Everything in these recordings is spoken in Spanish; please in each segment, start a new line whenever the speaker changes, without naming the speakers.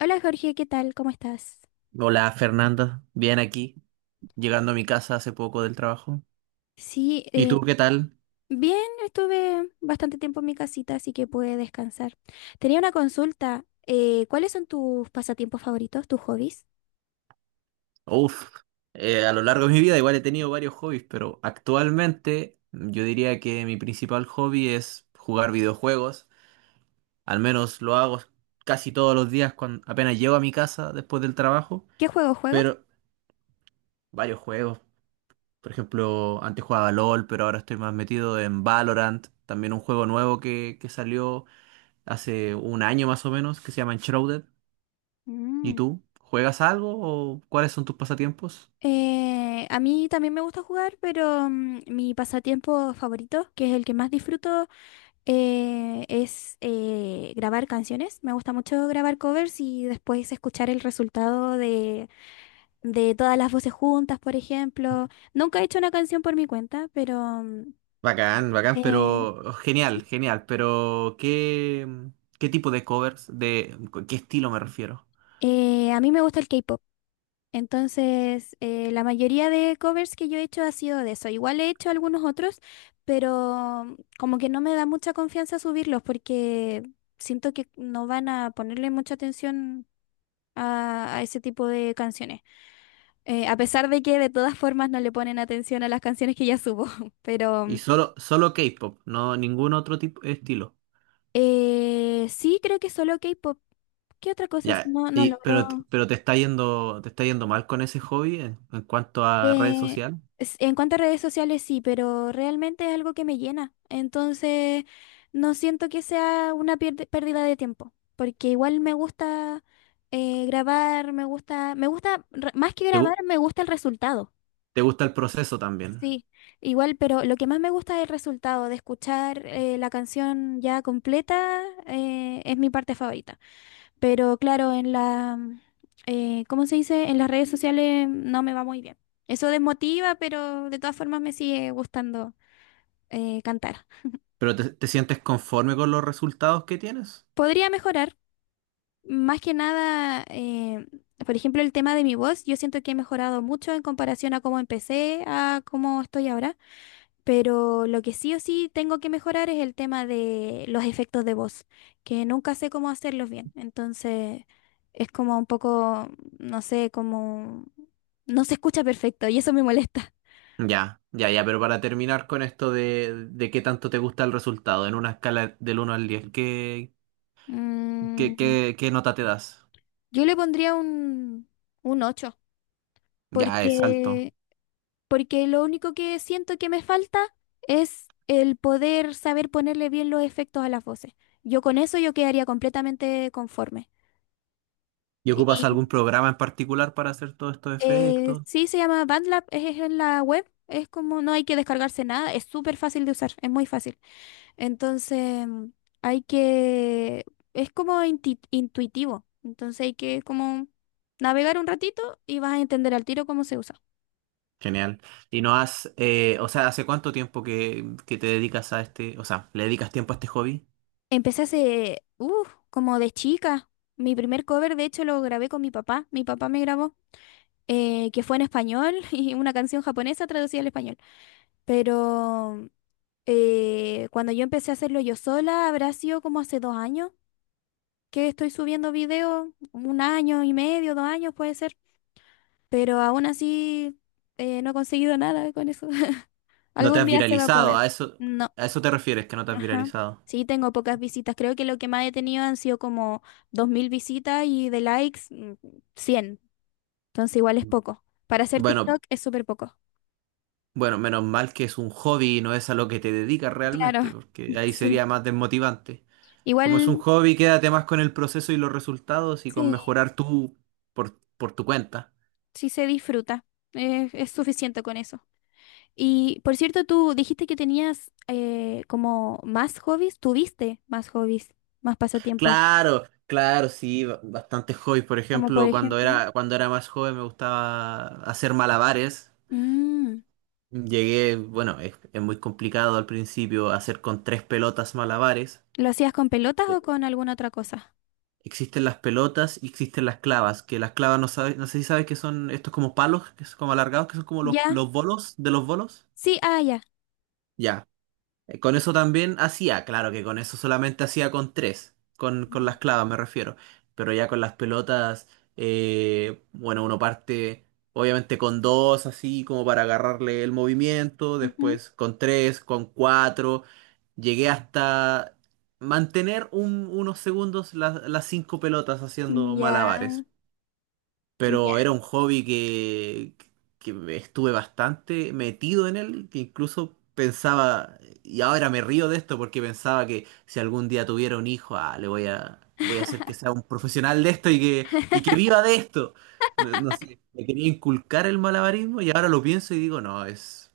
Hola Jorge, ¿qué tal? ¿Cómo estás?
Hola Fernanda, bien aquí, llegando a mi casa hace poco del trabajo.
Sí,
¿Y tú qué tal?
bien, estuve bastante tiempo en mi casita, así que pude descansar. Tenía una consulta. ¿Cuáles son tus pasatiempos favoritos, tus hobbies?
Uf, a lo largo de mi vida igual he tenido varios hobbies, pero actualmente yo diría que mi principal hobby es jugar videojuegos. Al menos lo hago casi todos los días cuando apenas llego a mi casa después del trabajo,
¿Qué juegos juegas?
pero varios juegos. Por ejemplo, antes jugaba LOL, pero ahora estoy más metido en Valorant, también un juego nuevo que salió hace un año más o menos, que se llama Enshrouded. ¿Y
Mm,
tú? ¿Juegas algo o cuáles son tus pasatiempos?
A mí también me gusta jugar, pero mi pasatiempo favorito, que es el que más disfruto, es grabar canciones. Me gusta mucho grabar covers y después escuchar el resultado de todas las voces juntas, por ejemplo. Nunca he hecho una canción por mi cuenta, pero
Bacán, bacán,
eh,
pero genial, genial, pero ¿qué tipo de covers, de qué estilo me refiero?
a mí me gusta el K-pop. Entonces, la mayoría de covers que yo he hecho ha sido de eso. Igual he hecho algunos otros, pero como que no me da mucha confianza subirlos porque siento que no van a ponerle mucha atención a ese tipo de canciones. A pesar de que de todas formas no le ponen atención a las canciones que ya subo, pero
Y solo K-pop, no ningún otro tipo estilo.
Sí, creo que solo K-pop. ¿Qué otra cosa es?
Ya,
No, no logro.
pero te está yendo mal con ese hobby en cuanto a red
Eh,
social.
en cuanto a redes sociales, sí, pero realmente es algo que me llena. Entonces, no siento que sea una pérdida de tiempo, porque igual me gusta grabar, más que
¿Te,
grabar,
gu-
me gusta el resultado.
te gusta el proceso también?
Sí, igual, pero lo que más me gusta es el resultado de escuchar la canción ya completa, es mi parte favorita. Pero claro, ¿cómo se dice? En las redes sociales no me va muy bien. Eso desmotiva, pero de todas formas me sigue gustando cantar.
¿Pero te sientes conforme con los resultados que tienes?
Podría mejorar, más que nada, por ejemplo, el tema de mi voz. Yo siento que he mejorado mucho en comparación a cómo empecé, a cómo estoy ahora. Pero lo que sí o sí tengo que mejorar es el tema de los efectos de voz, que nunca sé cómo hacerlos bien. Entonces es como un poco, no sé, como no se escucha perfecto y eso me molesta.
Ya, ya, ya, pero para terminar con esto de qué tanto te gusta el resultado, en una escala del 1 al 10, ¿qué, qué,
Mm,
qué nota te das?
yo le pondría un ocho,
Ya, es alto.
porque, porque lo único que siento que me falta es el poder saber ponerle bien los efectos a las voces. Yo con eso yo quedaría completamente conforme.
¿Y ocupas algún programa en particular para hacer todos estos efectos?
Sí, se llama BandLab, es en la web, es como no hay que descargarse nada, es súper fácil de usar, es muy fácil. Entonces, hay que, es como intuitivo, entonces hay que como navegar un ratito y vas a entender al tiro cómo se usa.
Genial. ¿Y no has, o sea, hace cuánto tiempo que te dedicas a este, o sea, le dedicas tiempo a este hobby?
Empecé hace, como de chica. Mi primer cover, de hecho, lo grabé con mi papá me grabó, que fue en español y una canción japonesa traducida al español. Pero cuando yo empecé a hacerlo yo sola, habrá sido como hace 2 años que estoy subiendo videos, 1 año y medio, 2 años puede ser, pero aún así no he conseguido nada con eso.
¿No te
Algún
has
día se va a
viralizado?
poder.
¿A eso,
No,
a eso te refieres, que no te has
ajá.
viralizado?
Sí, tengo pocas visitas. Creo que lo que más he tenido han sido como 2000 visitas y de likes, 100. Entonces igual es poco. Para hacer
Bueno,
TikTok es súper poco.
bueno, menos mal que es un hobby y no es a lo que te dedicas
Claro,
realmente, porque ahí
sí.
sería más desmotivante. Como es un
Igual,
hobby, quédate más con el proceso y los resultados y con
sí,
mejorar tú por tu cuenta.
sí se disfruta. Es suficiente con eso. Y por cierto, tú dijiste que tenías como más hobbies, tuviste más hobbies, más pasatiempo,
Claro, claro, sí, bastantes hobbies. Por
como por
ejemplo, cuando
ejemplo.
era, cuando era más joven me gustaba hacer malabares.
Mm,
Llegué, bueno, es muy complicado al principio hacer con tres pelotas malabares.
¿Lo hacías con pelotas
Sí.
o con alguna otra cosa?
Existen las pelotas y existen las clavas, que las clavas no sabes, no sé si sabes que son estos como palos, que son como alargados, que son como los,
Ya,
los bolos de los bolos.
sí, ah, ya.
Ya. Con eso también hacía, claro que con eso solamente hacía con tres, con
Mm,
las clavas me refiero, pero ya con las pelotas, bueno, uno parte obviamente con dos, así como para agarrarle el movimiento,
ujú.
después con tres, con cuatro, llegué hasta mantener unos segundos las cinco pelotas haciendo
Ya,
malabares,
ya.
pero era un hobby que me estuve bastante metido en él, que incluso pensaba, y ahora me río de esto porque pensaba que si algún día tuviera un hijo, ah, le voy a hacer que sea un profesional de esto y que viva de esto. No, no sé, me quería inculcar el malabarismo y ahora lo pienso y digo, no, es,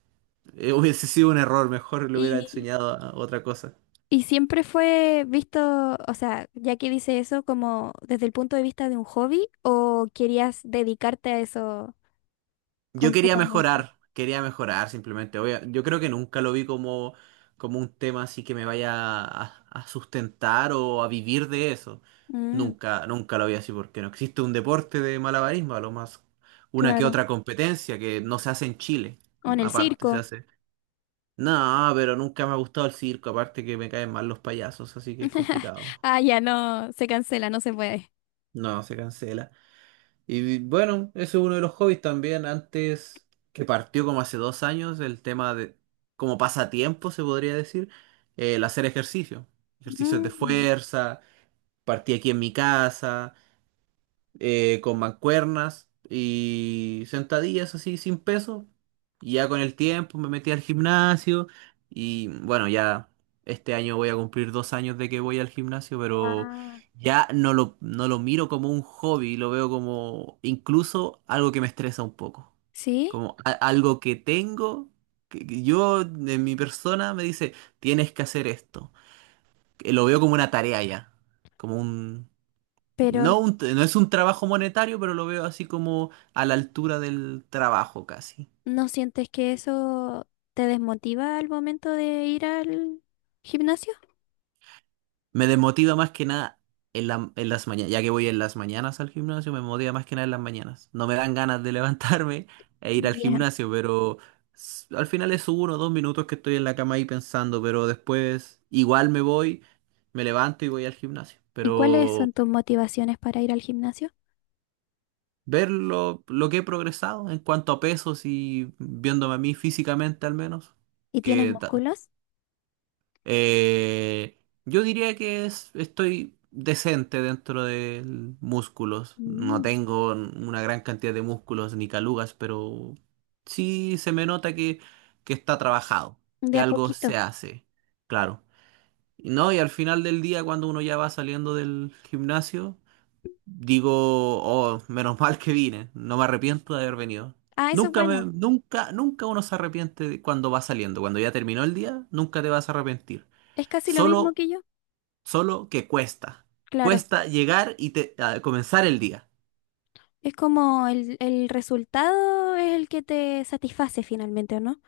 eh, hubiese sido un error, mejor le hubiera
Y,
enseñado a otra cosa.
y siempre fue visto, o sea, ya que dice eso, como desde el punto de vista de un hobby, o querías dedicarte a eso
Yo
completamente.
quería mejorar simplemente. Yo creo que nunca lo vi como un tema así que me vaya a sustentar o a vivir de eso.
Mm,
Nunca, nunca lo vi así porque no existe un deporte de malabarismo, a lo más una que
claro.
otra competencia que no se hace en Chile,
O en el
aparte, se
circo.
hace. No, pero nunca me ha gustado el circo, aparte que me caen mal los payasos, así que es complicado.
Ah, ya no, se cancela, no se puede.
No, se cancela. Y bueno, ese es uno de los hobbies también. Antes, que partió como hace 2 años, el tema de, como pasatiempo se podría decir, el hacer ejercicio. Ejercicios de
Mm,
fuerza, partí aquí en mi casa con mancuernas y sentadillas así sin peso. Y ya con el tiempo me metí al gimnasio y bueno, ya este año voy a cumplir 2 años de que voy al gimnasio, pero
guau.
ya no lo miro como un hobby, lo veo como incluso algo que me estresa un poco,
¿Sí?
como algo que tengo. Que Yo, en mi persona, me dice, tienes que hacer esto. Que Lo veo como una tarea ya, como
Pero,
no, no es un trabajo monetario, pero lo veo así como a la altura del trabajo casi.
¿no sientes que eso te desmotiva al momento de ir al gimnasio?
Me desmotiva más que nada en las mañanas, ya que voy en las mañanas al gimnasio, me motiva más que nada en las mañanas. No me dan ganas de levantarme e ir al
Ya.
gimnasio, pero al final es 1 o 2 minutos que estoy en la cama ahí pensando, pero después igual me voy, me levanto y voy al gimnasio.
¿Y cuáles
Pero
son tus motivaciones para ir al gimnasio?
ver lo que he progresado en cuanto a pesos y viéndome a mí físicamente al menos.
¿Y tienes
que ta-
músculos?
Eh, yo diría que estoy decente dentro de músculos. No
Mm.
tengo una gran cantidad de músculos ni calugas, pero sí se me nota que está trabajado,
De
que
a
algo
poquito.
se hace, claro. Y no, y al final del día, cuando uno ya va saliendo del gimnasio, digo, oh, menos mal que vine, no me arrepiento de haber venido.
Ah, eso es bueno.
Nunca, nunca uno se arrepiente de cuando va saliendo. Cuando ya terminó el día, nunca te vas a arrepentir.
Es casi lo mismo
Solo,
que yo.
solo que cuesta.
Claro.
Cuesta llegar a comenzar el día.
Es como el resultado es el que te satisface finalmente, ¿o no?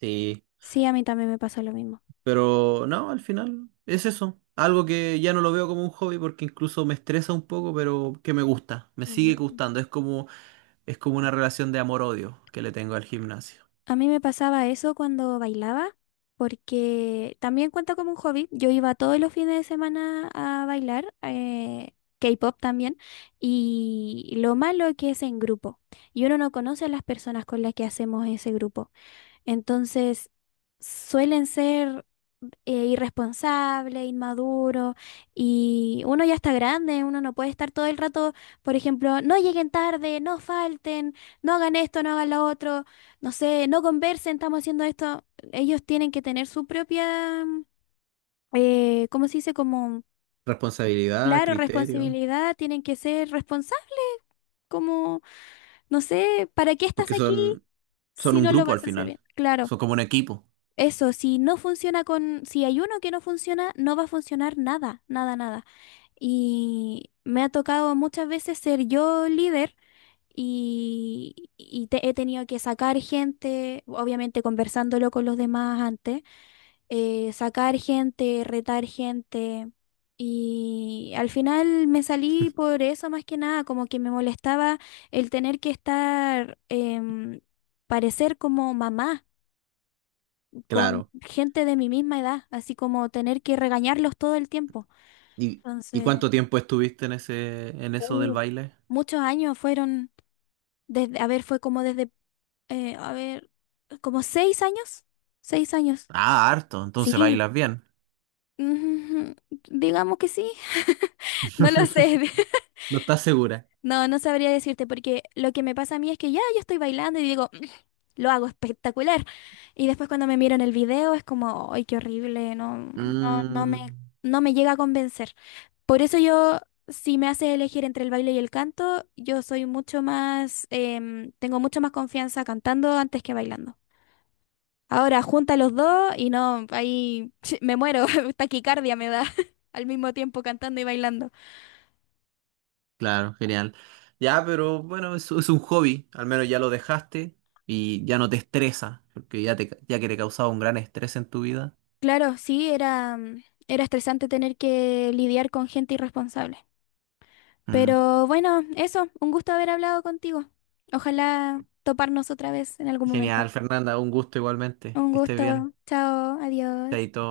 Sí,
Sí, a mí también me pasa lo mismo.
pero no, al final es eso. Algo que ya no lo veo como un hobby porque incluso me estresa un poco, pero que me gusta, me sigue gustando. Es como una relación de amor-odio que le tengo al gimnasio.
A mí me pasaba eso cuando bailaba, porque también cuenta como un hobby. Yo iba todos los fines de semana a bailar, K-pop también, y lo malo que es en grupo. Y uno no conoce a las personas con las que hacemos ese grupo. Entonces, suelen ser irresponsable, inmaduro, y uno ya está grande, uno no puede estar todo el rato, por ejemplo, no lleguen tarde, no falten, no hagan esto, no hagan lo otro, no sé, no conversen, estamos haciendo esto. Ellos tienen que tener su propia, ¿cómo se dice? Como,
Responsabilidad,
claro,
criterio,
responsabilidad, tienen que ser responsables, como, no sé, ¿para qué estás
porque
aquí
son
si
un
no lo
grupo al
vas a hacer bien?
final.
Claro.
Son como un equipo.
Eso, si no funciona con, si hay uno que no funciona, no va a funcionar nada, nada, nada. Y me ha tocado muchas veces ser yo líder y he tenido que sacar gente, obviamente conversándolo con los demás antes, sacar gente, retar gente. Y al final me salí por eso más que nada, como que me molestaba el tener que estar, parecer como mamá con
Claro.
gente de mi misma edad, así como tener que regañarlos todo el tiempo.
¿Y, y
Entonces,
cuánto tiempo estuviste en eso del
uh,
baile?
muchos años fueron, desde, a ver, fue como desde, a ver, como 6 años, 6 años,
Ah, harto, entonces
sí,
bailas bien.
ujú, digamos que sí, no lo sé,
No estás segura.
no, no sabría decirte, porque lo que me pasa a mí es que ya yo estoy bailando y digo, "Mm, lo hago espectacular", y después cuando me miran el video es como, ay, qué horrible, no, no, no
Mm,
me, no me llega a convencer. Por eso yo, si me haces elegir entre el baile y el canto, yo soy mucho más, em, tengo mucho más confianza cantando antes que bailando. Ahora junta los dos y no, ahí me muero, taquicardia me da al mismo tiempo cantando y bailando.
claro, genial. Ya, pero bueno, es un hobby. Al menos ya lo dejaste y ya no te estresa, porque ya que te causaba un gran estrés en tu vida.
Claro, sí, era estresante tener que lidiar con gente irresponsable.
Mm.
Pero bueno, eso, un gusto haber hablado contigo. Ojalá toparnos otra vez en algún momento.
Genial, Fernanda, un gusto igualmente.
Un
Que estés
gusto,
bien.
chao, adiós.
Chaito.